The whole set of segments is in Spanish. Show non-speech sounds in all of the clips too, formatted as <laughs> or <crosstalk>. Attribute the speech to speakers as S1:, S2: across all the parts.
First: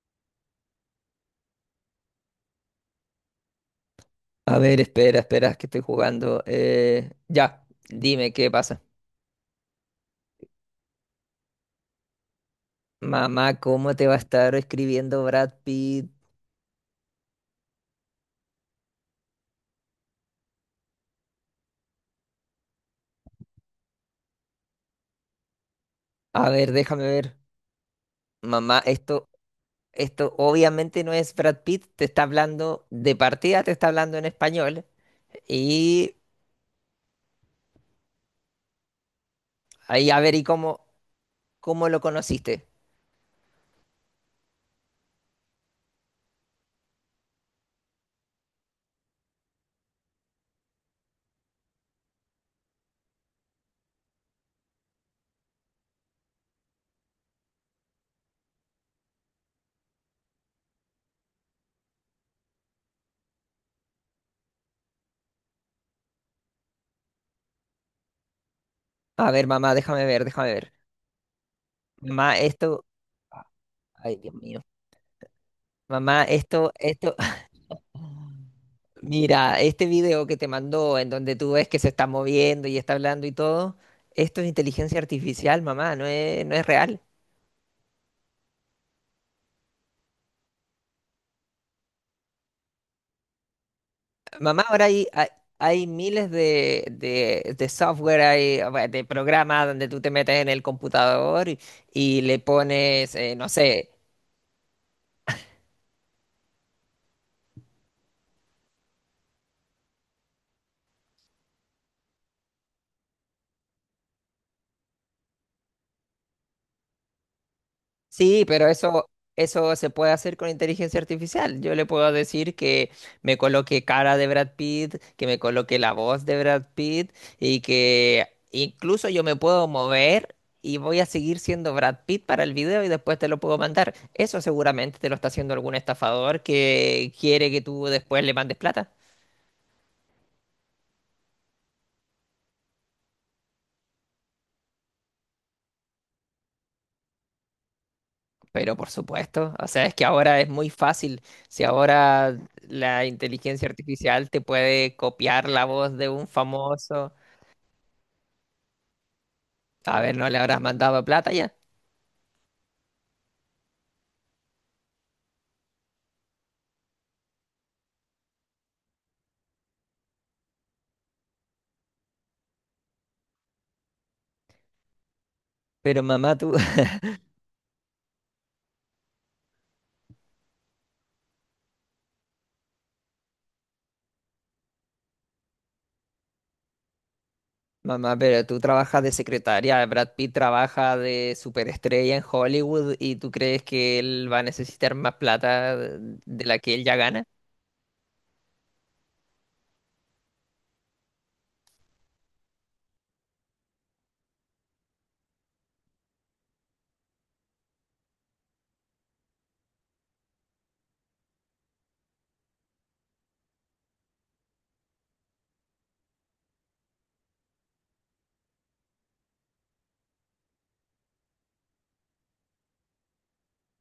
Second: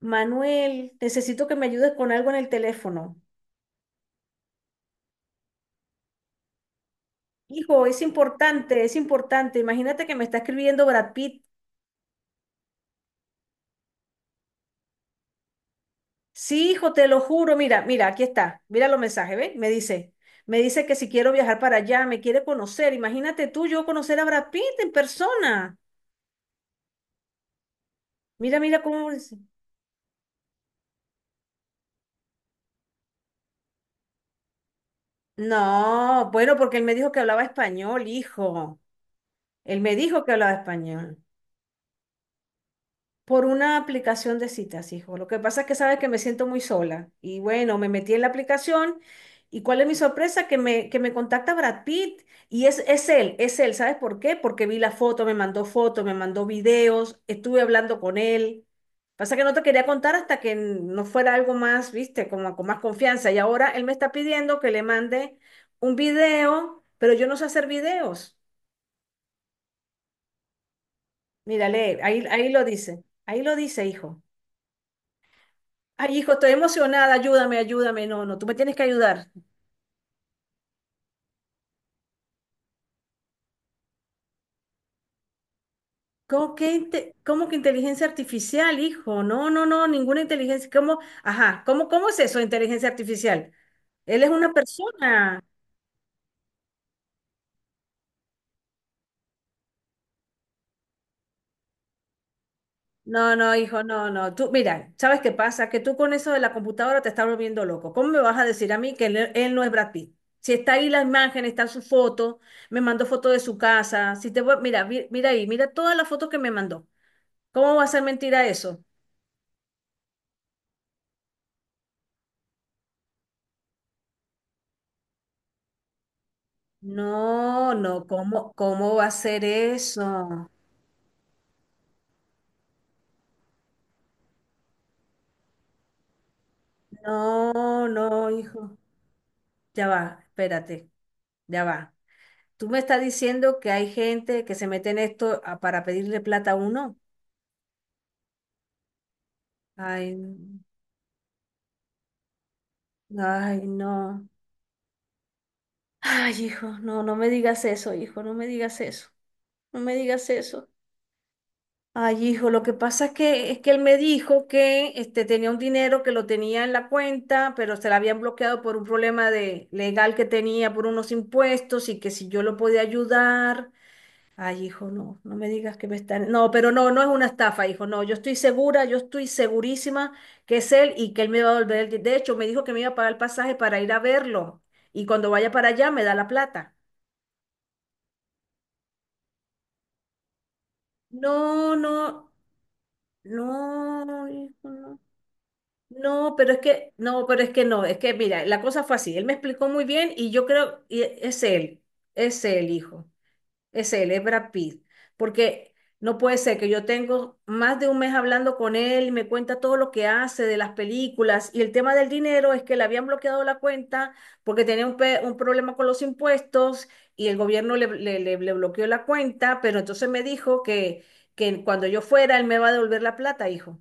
S1: Manuel, necesito que me ayudes con algo en el teléfono.
S2: A ver, espera, espera, que estoy jugando. Ya,
S1: Hijo, es
S2: dime qué
S1: importante,
S2: pasa.
S1: es importante. Imagínate que me está escribiendo Brad Pitt.
S2: Mamá, ¿cómo te va a estar escribiendo Brad Pitt?
S1: Sí, hijo, te lo juro. Mira, mira, aquí está. Mira los mensajes, ¿ves? Me dice que si quiero viajar para allá, me quiere conocer. Imagínate tú, yo conocer a Brad Pitt en persona.
S2: A ver, déjame ver.
S1: Mira,
S2: Mamá,
S1: mira cómo
S2: esto,
S1: dice.
S2: esto obviamente no es Brad Pitt, te está hablando, de partida te está hablando en español. Y
S1: No, bueno, porque él me dijo que hablaba español, hijo. Él me
S2: ahí, a
S1: dijo que
S2: ver, ¿y
S1: hablaba
S2: cómo,
S1: español.
S2: cómo lo conociste?
S1: Por una aplicación de citas, hijo. Lo que pasa es que sabes que me siento muy sola. Y bueno, me metí en la aplicación y cuál es mi sorpresa, que me contacta Brad Pitt. Y es él, es él. ¿Sabes por qué? Porque vi la foto, me mandó fotos, me mandó videos, estuve hablando con él. Pasa que no te quería contar hasta que no fuera algo más, viste, como con más confianza. Y ahora él me está pidiendo que le mande un video, pero yo no sé hacer videos.
S2: A ver, mamá, déjame ver, déjame ver.
S1: Mírale, ahí,
S2: Mamá,
S1: ahí lo
S2: esto.
S1: dice, ahí lo dice,
S2: Ay,
S1: hijo.
S2: Dios mío.
S1: Ay,
S2: Mamá,
S1: hijo, estoy
S2: esto,
S1: emocionada,
S2: esto.
S1: ayúdame, ayúdame. No, no, tú
S2: <laughs>
S1: me tienes que ayudar.
S2: Mira, este video que te mandó, en donde tú ves que se está moviendo y está hablando y todo, esto es inteligencia artificial, mamá, no es,
S1: ¿Cómo
S2: no es
S1: que,
S2: real.
S1: inte- cómo que inteligencia artificial, hijo? No, no, no, ninguna inteligencia. ¿Cómo? Ajá, ¿cómo es eso, inteligencia artificial? Él es una
S2: Mamá, ahora hay, hay,
S1: persona.
S2: hay miles de software, hay, bueno, de programas donde tú te metes en el computador y le pones,
S1: No,
S2: no
S1: no, hijo,
S2: sé.
S1: no, no. Tú, mira, ¿sabes qué pasa? Que tú con eso de la computadora te estás volviendo loco. ¿Cómo me vas a decir a mí que él no es Brad Pitt? Si está ahí la imagen, está su foto, me mandó foto de su casa. Si te, voy- mira, vi- mira ahí, mira todas las fotos que me mandó. ¿Cómo va a ser
S2: Sí,
S1: mentira
S2: pero
S1: eso?
S2: eso se puede hacer con inteligencia artificial. Yo le puedo decir que me coloque cara de Brad Pitt, que me coloque la voz de Brad Pitt y
S1: No, no,
S2: que
S1: ¿cómo va
S2: incluso
S1: a
S2: yo me
S1: ser
S2: puedo mover
S1: eso?
S2: y voy a seguir siendo Brad Pitt para el video y después te lo puedo mandar. Eso seguramente te lo está haciendo algún estafador que quiere que
S1: No,
S2: tú después
S1: no,
S2: le mandes
S1: hijo.
S2: plata.
S1: Ya va, espérate, ya va. ¿Tú me estás diciendo que hay gente que se mete en esto para pedirle plata a uno?
S2: Pero por supuesto, o sea, es que
S1: Ay,
S2: ahora es muy fácil. Si ahora la
S1: ay,
S2: inteligencia
S1: no.
S2: artificial te puede copiar la voz de un
S1: Ay, hijo, no,
S2: famoso.
S1: no me digas eso, hijo, no me digas eso. No me
S2: A ver,
S1: digas
S2: no le habrás
S1: eso.
S2: mandado plata ya.
S1: Ay, hijo, lo que pasa es que él me dijo que tenía un dinero que lo tenía en la cuenta, pero se la habían bloqueado por un problema de, legal que tenía por unos impuestos y que si yo lo podía ayudar. Ay, hijo, no, no me digas que me
S2: Pero
S1: están...
S2: mamá,
S1: No,
S2: tú,
S1: pero no,
S2: <laughs>
S1: no es una estafa, hijo, no, yo estoy segura, yo estoy segurísima que es él y que él me va a devolver. De hecho, me dijo que me iba a pagar el pasaje para ir a verlo y cuando vaya para allá me da la plata.
S2: mamá, pero tú trabajas de secretaria. Brad Pitt trabaja de
S1: No,
S2: superestrella en
S1: no,
S2: Hollywood y tú crees que
S1: no,
S2: él va a
S1: hijo,
S2: necesitar
S1: no.
S2: más plata
S1: No,
S2: de
S1: pero
S2: la
S1: es
S2: que él
S1: que,
S2: ya gana.
S1: no, pero es que no, es que mira, la cosa fue así, él me explicó muy bien y yo creo, es él, hijo, es él, es Brad Pitt, porque no puede ser que yo tengo más de un mes hablando con él y me cuenta todo lo que hace de las películas. Y el tema del dinero es que le habían bloqueado la cuenta porque tenía un problema con los impuestos y el gobierno le bloqueó la cuenta, pero entonces me dijo que cuando yo fuera él me va a devolver la plata, hijo.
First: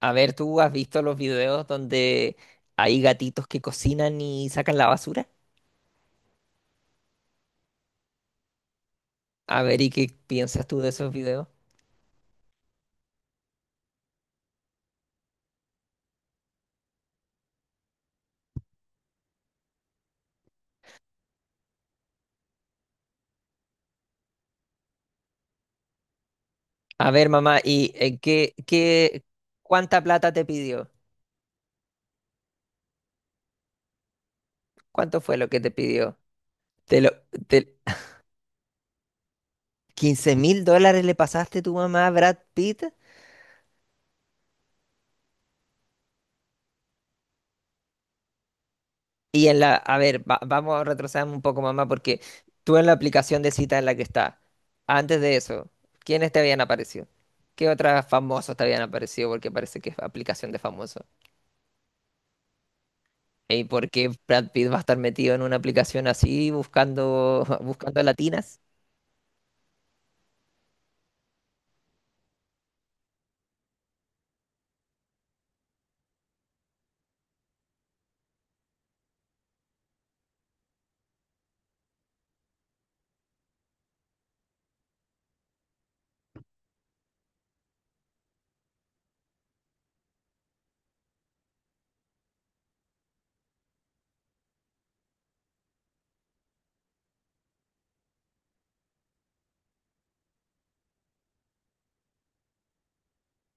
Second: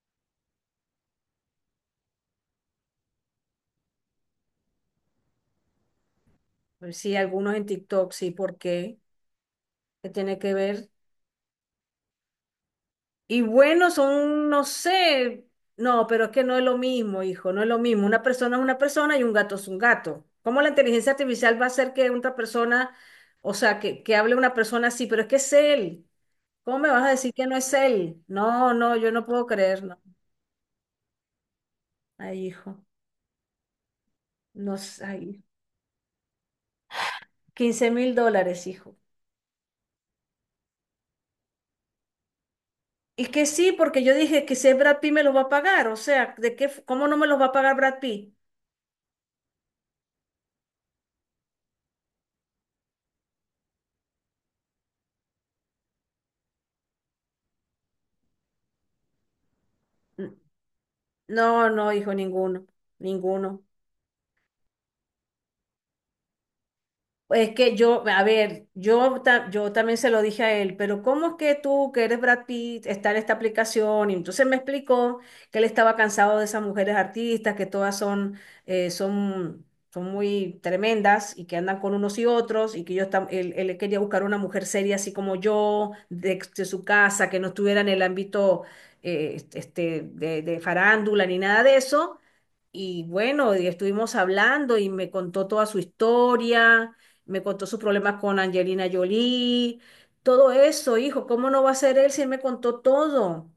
S2: A ver, ¿tú has visto los videos donde hay gatitos que cocinan y sacan la basura?
S1: Pues sí, algunos en TikTok, sí, ¿por qué?
S2: A ver, ¿y
S1: ¿Qué
S2: qué
S1: tiene que
S2: piensas tú
S1: ver?
S2: de esos videos?
S1: Y bueno, son, no sé, no, pero es que no es lo mismo, hijo, no es lo mismo. Una persona es una persona y un gato es un gato. ¿Cómo la inteligencia artificial va a hacer que otra persona, o sea, que hable una persona así, pero es que es él? ¿Cómo me vas a
S2: A ver,
S1: decir que no
S2: mamá,
S1: es
S2: ¿y
S1: él? No, no, yo
S2: qué,
S1: no puedo creer, no.
S2: cuánta plata te pidió?
S1: Ay, hijo, no sé,
S2: ¿Cuánto fue
S1: ay,
S2: lo que te pidió? Te lo, te-
S1: 15 mil dólares, hijo.
S2: $15.000 le pasaste tu mamá a Brad Pitt.
S1: Y que sí, porque yo dije que si es Brad Pitt me los va a pagar, o sea, cómo no me los va a pagar Brad Pitt?
S2: Y en la, a ver, va- vamos a retroceder un poco, mamá, porque tú en la aplicación de cita en la que está, antes de eso, ¿quiénes te habían aparecido? ¿Qué otros famosos te habían aparecido? Porque parece que es aplicación de famosos.
S1: No, no, hijo, ninguno, ninguno.
S2: ¿Y por qué Brad Pitt va a estar metido en una aplicación así buscando,
S1: Es
S2: <laughs>
S1: que
S2: buscando
S1: yo, a
S2: latinas?
S1: ver, yo también se lo dije a él, pero ¿cómo es que tú, que eres Brad Pitt, está en esta aplicación? Y entonces me explicó que él estaba cansado de esas mujeres artistas, que todas eh, son, son muy tremendas y que andan con unos y otros, y que él quería buscar una mujer seria así como yo, de su casa, que no estuviera en el ámbito de farándula ni nada de eso. Y bueno, y estuvimos hablando y me contó toda su historia. Me contó sus problemas con Angelina Jolie, todo eso, hijo. ¿Cómo no va a ser él si él me contó todo?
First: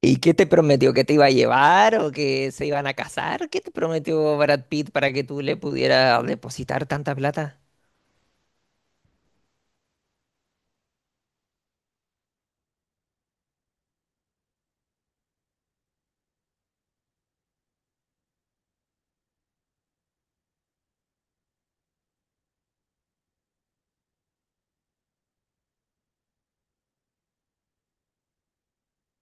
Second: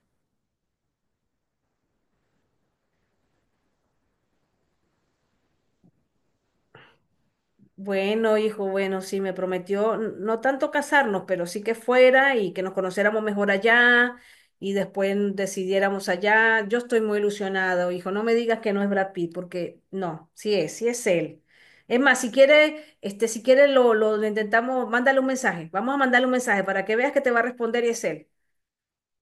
S2: ¿Y qué te prometió? ¿Que te iba a llevar o que se iban a casar? ¿Qué te prometió Brad Pitt para que tú le pudieras depositar tanta plata?
S1: Bueno, hijo, bueno, sí, me prometió no tanto casarnos, pero sí que fuera y que nos conociéramos mejor allá y después decidiéramos allá. Yo estoy muy ilusionado, hijo. No me digas que no es Brad Pitt, porque no, sí es él. Es más, si quiere, si quiere lo intentamos, mándale un mensaje. Vamos a mandarle un mensaje para que veas que te va a responder y es él.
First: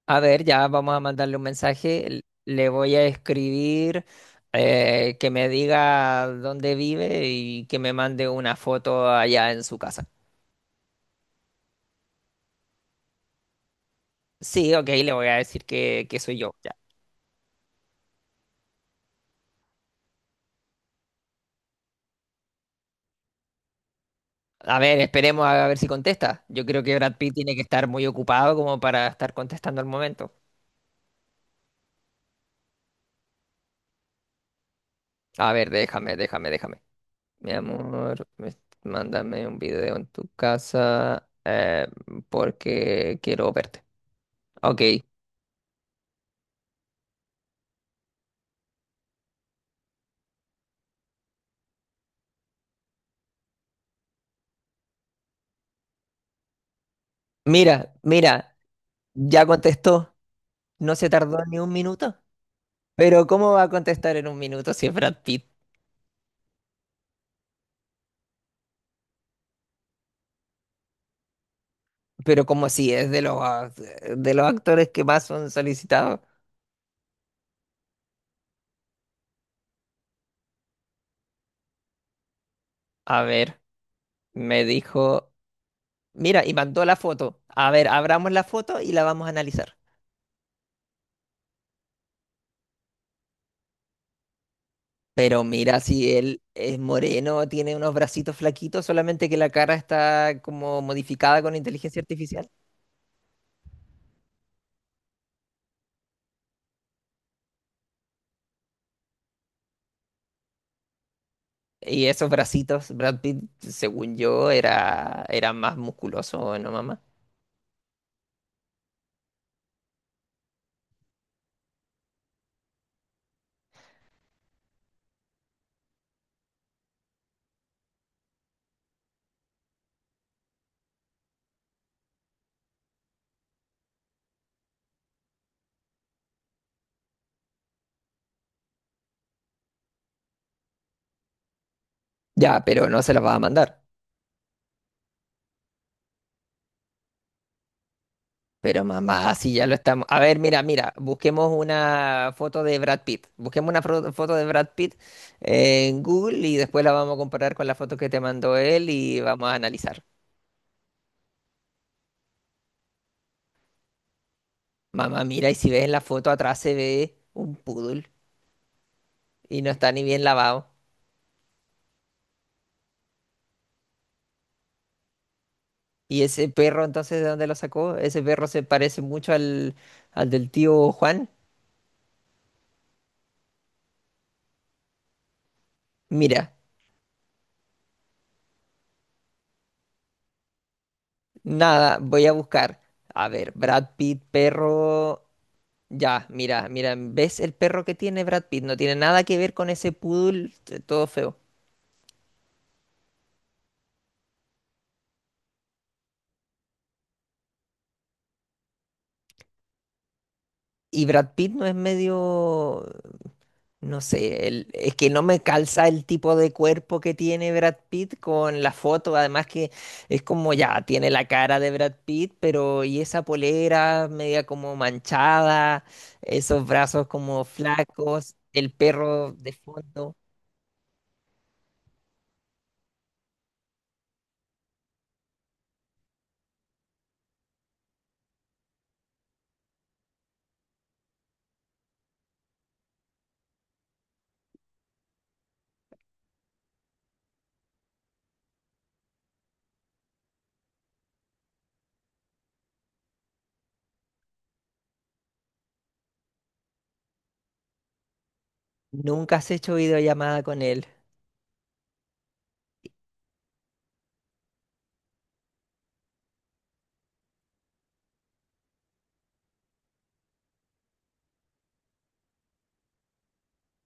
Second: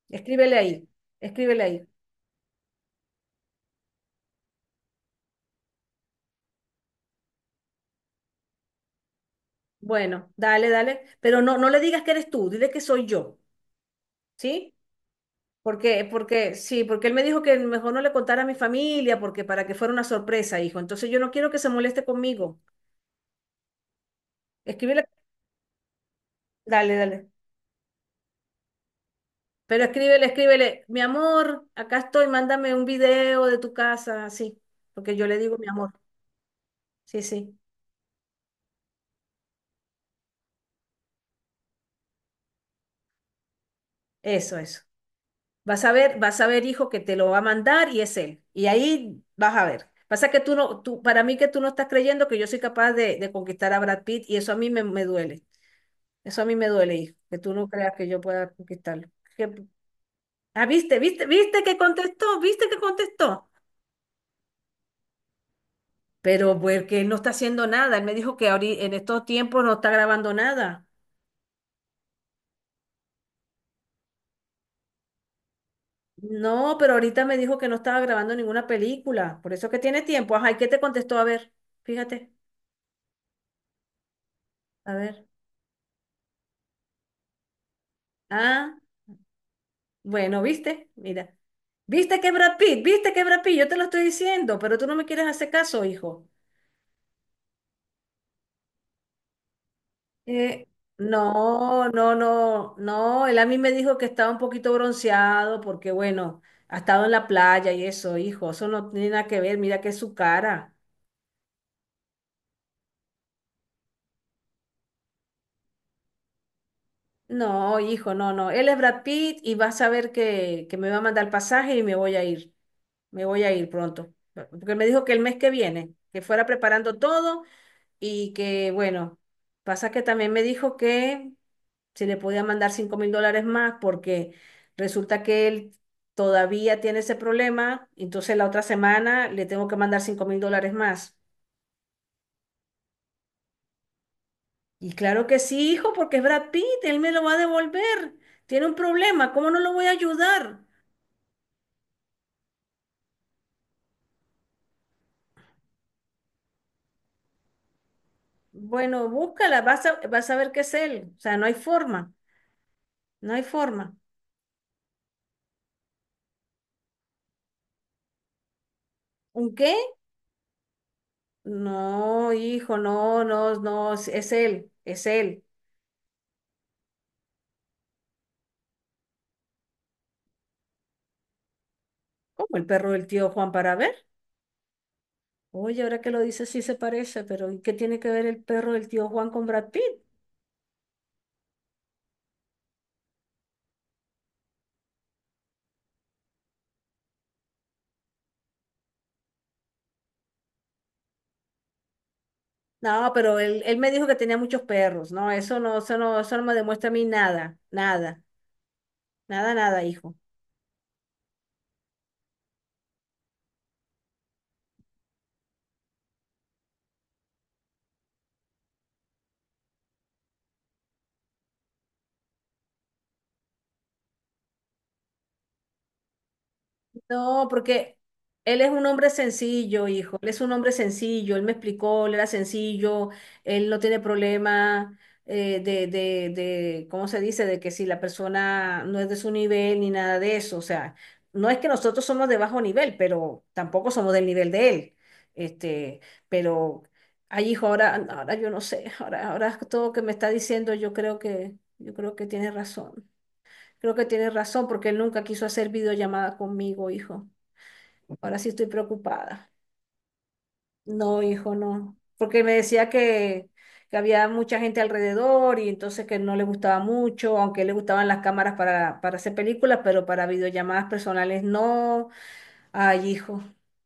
S2: A ver,
S1: Escríbele
S2: ya
S1: ahí,
S2: vamos a mandarle un
S1: escríbele ahí.
S2: mensaje. Le voy a escribir que me diga dónde vive y que me mande una foto allá en su casa.
S1: Bueno, dale, dale, pero no, no le digas que eres tú, dile que soy yo,
S2: Sí,
S1: ¿sí?
S2: ok, le voy a decir
S1: Porque,
S2: que soy
S1: porque,
S2: yo, ya.
S1: sí, porque él me dijo que mejor no le contara a mi familia, porque para que fuera una sorpresa, hijo. Entonces yo no quiero que se moleste conmigo.
S2: A ver,
S1: Escríbele,
S2: esperemos a ver si contesta. Yo creo que
S1: dale,
S2: Brad
S1: dale.
S2: Pitt tiene que estar muy ocupado como para estar contestando
S1: Pero
S2: al
S1: escríbele,
S2: momento.
S1: escríbele, mi amor, acá estoy, mándame un video de tu casa, así, porque yo le
S2: A
S1: digo mi
S2: ver,
S1: amor.
S2: déjame, déjame, déjame.
S1: Sí,
S2: Mi
S1: sí,
S2: amor, me- Mándame un video en tu casa porque quiero verte.
S1: eso,
S2: Ok,
S1: eso. Vas a ver, hijo, que te lo va a mandar y es él. Y ahí vas a ver. Pasa que tú no, tú, para mí que tú no estás creyendo que yo soy capaz de conquistar a Brad Pitt y eso a mí me duele. Eso a mí me duele, hijo, que tú no creas
S2: mira,
S1: que yo pueda
S2: mira,
S1: conquistarlo.
S2: ya
S1: Que-
S2: contestó.
S1: ah,
S2: No
S1: viste,
S2: se
S1: viste,
S2: tardó ni
S1: viste
S2: un
S1: que
S2: minuto.
S1: contestó, viste que
S2: Pero
S1: contestó.
S2: ¿cómo va a contestar en un minuto si es Brad Pitt?
S1: Pero porque él no está haciendo nada. Él me dijo que ahorita, en estos tiempos no está grabando nada.
S2: Pero como si es de los, de los actores que más son solicitados.
S1: No, pero ahorita me dijo que no estaba grabando ninguna película. Por eso que tiene tiempo. Ajá, ¿y qué te contestó? A ver, fíjate.
S2: A ver, me
S1: A ver.
S2: dijo, mira, y mandó la foto. A ver, abramos la
S1: Ah.
S2: foto y la vamos a analizar.
S1: Bueno, ¿viste? Mira. ¿Viste que Brad Pitt? ¿Viste que Brad Pitt? Yo te lo estoy diciendo, pero tú no me quieres
S2: Pero
S1: hacer
S2: mira,
S1: caso,
S2: si
S1: hijo.
S2: él es moreno, tiene unos bracitos flaquitos, solamente que la cara está
S1: Eh,
S2: como modificada con
S1: no,
S2: inteligencia
S1: no,
S2: artificial.
S1: no, no. Él a mí me dijo que estaba un poquito bronceado porque, bueno, ha estado en la playa y eso, hijo. Eso no tiene nada que ver. Mira que es su cara.
S2: Y esos bracitos, Brad Pitt, según yo, era, era más musculoso, ¿no, mamá?
S1: No, hijo, no, no. Él es Brad Pitt y vas a ver que me va a mandar el pasaje y me voy a ir. Me voy a ir pronto. Porque me dijo que el mes que viene, que fuera preparando todo y que, bueno, pasa que también me dijo que se le podía mandar 5.000 dólares más porque resulta que él todavía tiene ese problema, entonces la otra semana le tengo que mandar 5.000 dólares más.
S2: Ya, pero no se las va a mandar.
S1: Y claro que sí, hijo, porque es Brad Pitt, él me lo va a devolver. Tiene un
S2: Pero
S1: problema,
S2: mamá,
S1: ¿cómo
S2: si
S1: no
S2: ya
S1: lo
S2: lo
S1: voy a
S2: estamos. A ver, mira,
S1: ayudar?
S2: mira, busquemos una foto de Brad Pitt. Busquemos una foto de Brad Pitt en Google y después la vamos a comparar con la foto que te mandó él
S1: Bueno,
S2: y vamos a
S1: búscala, vas a,
S2: analizar.
S1: vas a ver qué es él. O sea, no hay forma, no hay forma.
S2: Mamá, mira, y si ves en la foto atrás se ve un poodle
S1: ¿Un
S2: y no
S1: qué?
S2: está ni bien lavado.
S1: No, hijo, no, no, no, es él, es él.
S2: ¿Y ese perro entonces de dónde lo sacó? Ese perro se parece mucho al del tío Juan.
S1: ¿Cómo el perro del tío Juan para ver? Oye, ahora que lo dices
S2: Mira,
S1: sí se parece, pero ¿y qué tiene que ver el perro del tío Juan con Brad Pitt?
S2: nada, voy a buscar. A ver, Brad Pitt, perro. Ya, mira, mira, ¿ves el perro que tiene Brad Pitt? No tiene nada que ver con ese poodle todo feo.
S1: No, pero él me dijo que tenía muchos perros. No, eso no, eso no, eso no me demuestra a mí nada, nada, nada, nada, hijo.
S2: Y Brad Pitt no es medio, no sé, es que no me calza el tipo de cuerpo que tiene Brad Pitt con la foto. Además que es como ya, tiene la cara de Brad Pitt, pero y esa polera media como manchada, esos brazos como
S1: No, porque
S2: flacos,
S1: él es
S2: el
S1: un hombre
S2: perro de
S1: sencillo,
S2: fondo.
S1: hijo. Él es un hombre sencillo. Él me explicó, él era sencillo. Él no tiene problema ¿cómo se dice? De que si la persona no es de su nivel ni nada de eso. O sea, no es que nosotros somos de bajo nivel, pero tampoco somos del nivel de él. Este, pero, ay, hijo, ahora, ahora yo no sé. Ahora, ahora todo que me está diciendo, yo creo que tiene razón. Creo que tiene razón porque él nunca quiso hacer videollamada conmigo, hijo. Ahora sí estoy
S2: Nunca
S1: preocupada.
S2: has hecho videollamada con él.
S1: No, hijo, no. Porque me decía que había mucha gente alrededor y entonces que no le gustaba mucho, aunque le gustaban las cámaras para, hacer películas, pero para videollamadas personales no. Ay, hijo,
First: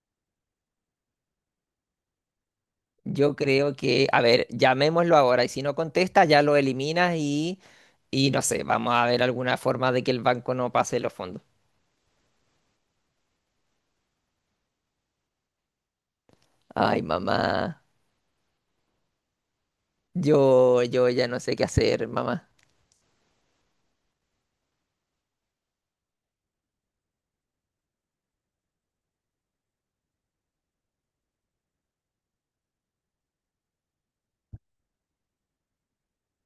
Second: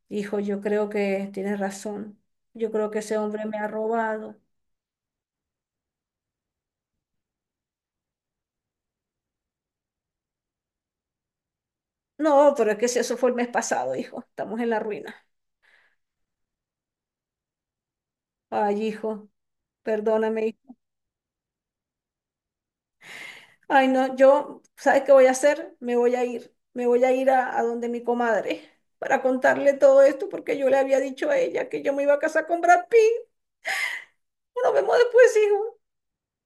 S1: hijo, yo creo que tienes razón. Yo creo que ese
S2: Yo
S1: hombre me ha
S2: creo que, a
S1: robado.
S2: ver, llamémoslo ahora y si no contesta ya lo eliminas y no sé, vamos a ver alguna forma de que el banco no pase los fondos.
S1: No, pero es que si eso fue el mes pasado, hijo. Estamos en la ruina.
S2: Ay, mamá,
S1: Ay, hijo, perdóname, hijo.
S2: yo ya no sé qué hacer, mamá.
S1: Ay, no, yo, ¿sabes qué voy a hacer? Me voy a ir a donde mi comadre para contarle todo esto porque yo le había dicho a ella que yo me iba a casar con Brad Pitt. Nos vemos después, hijo.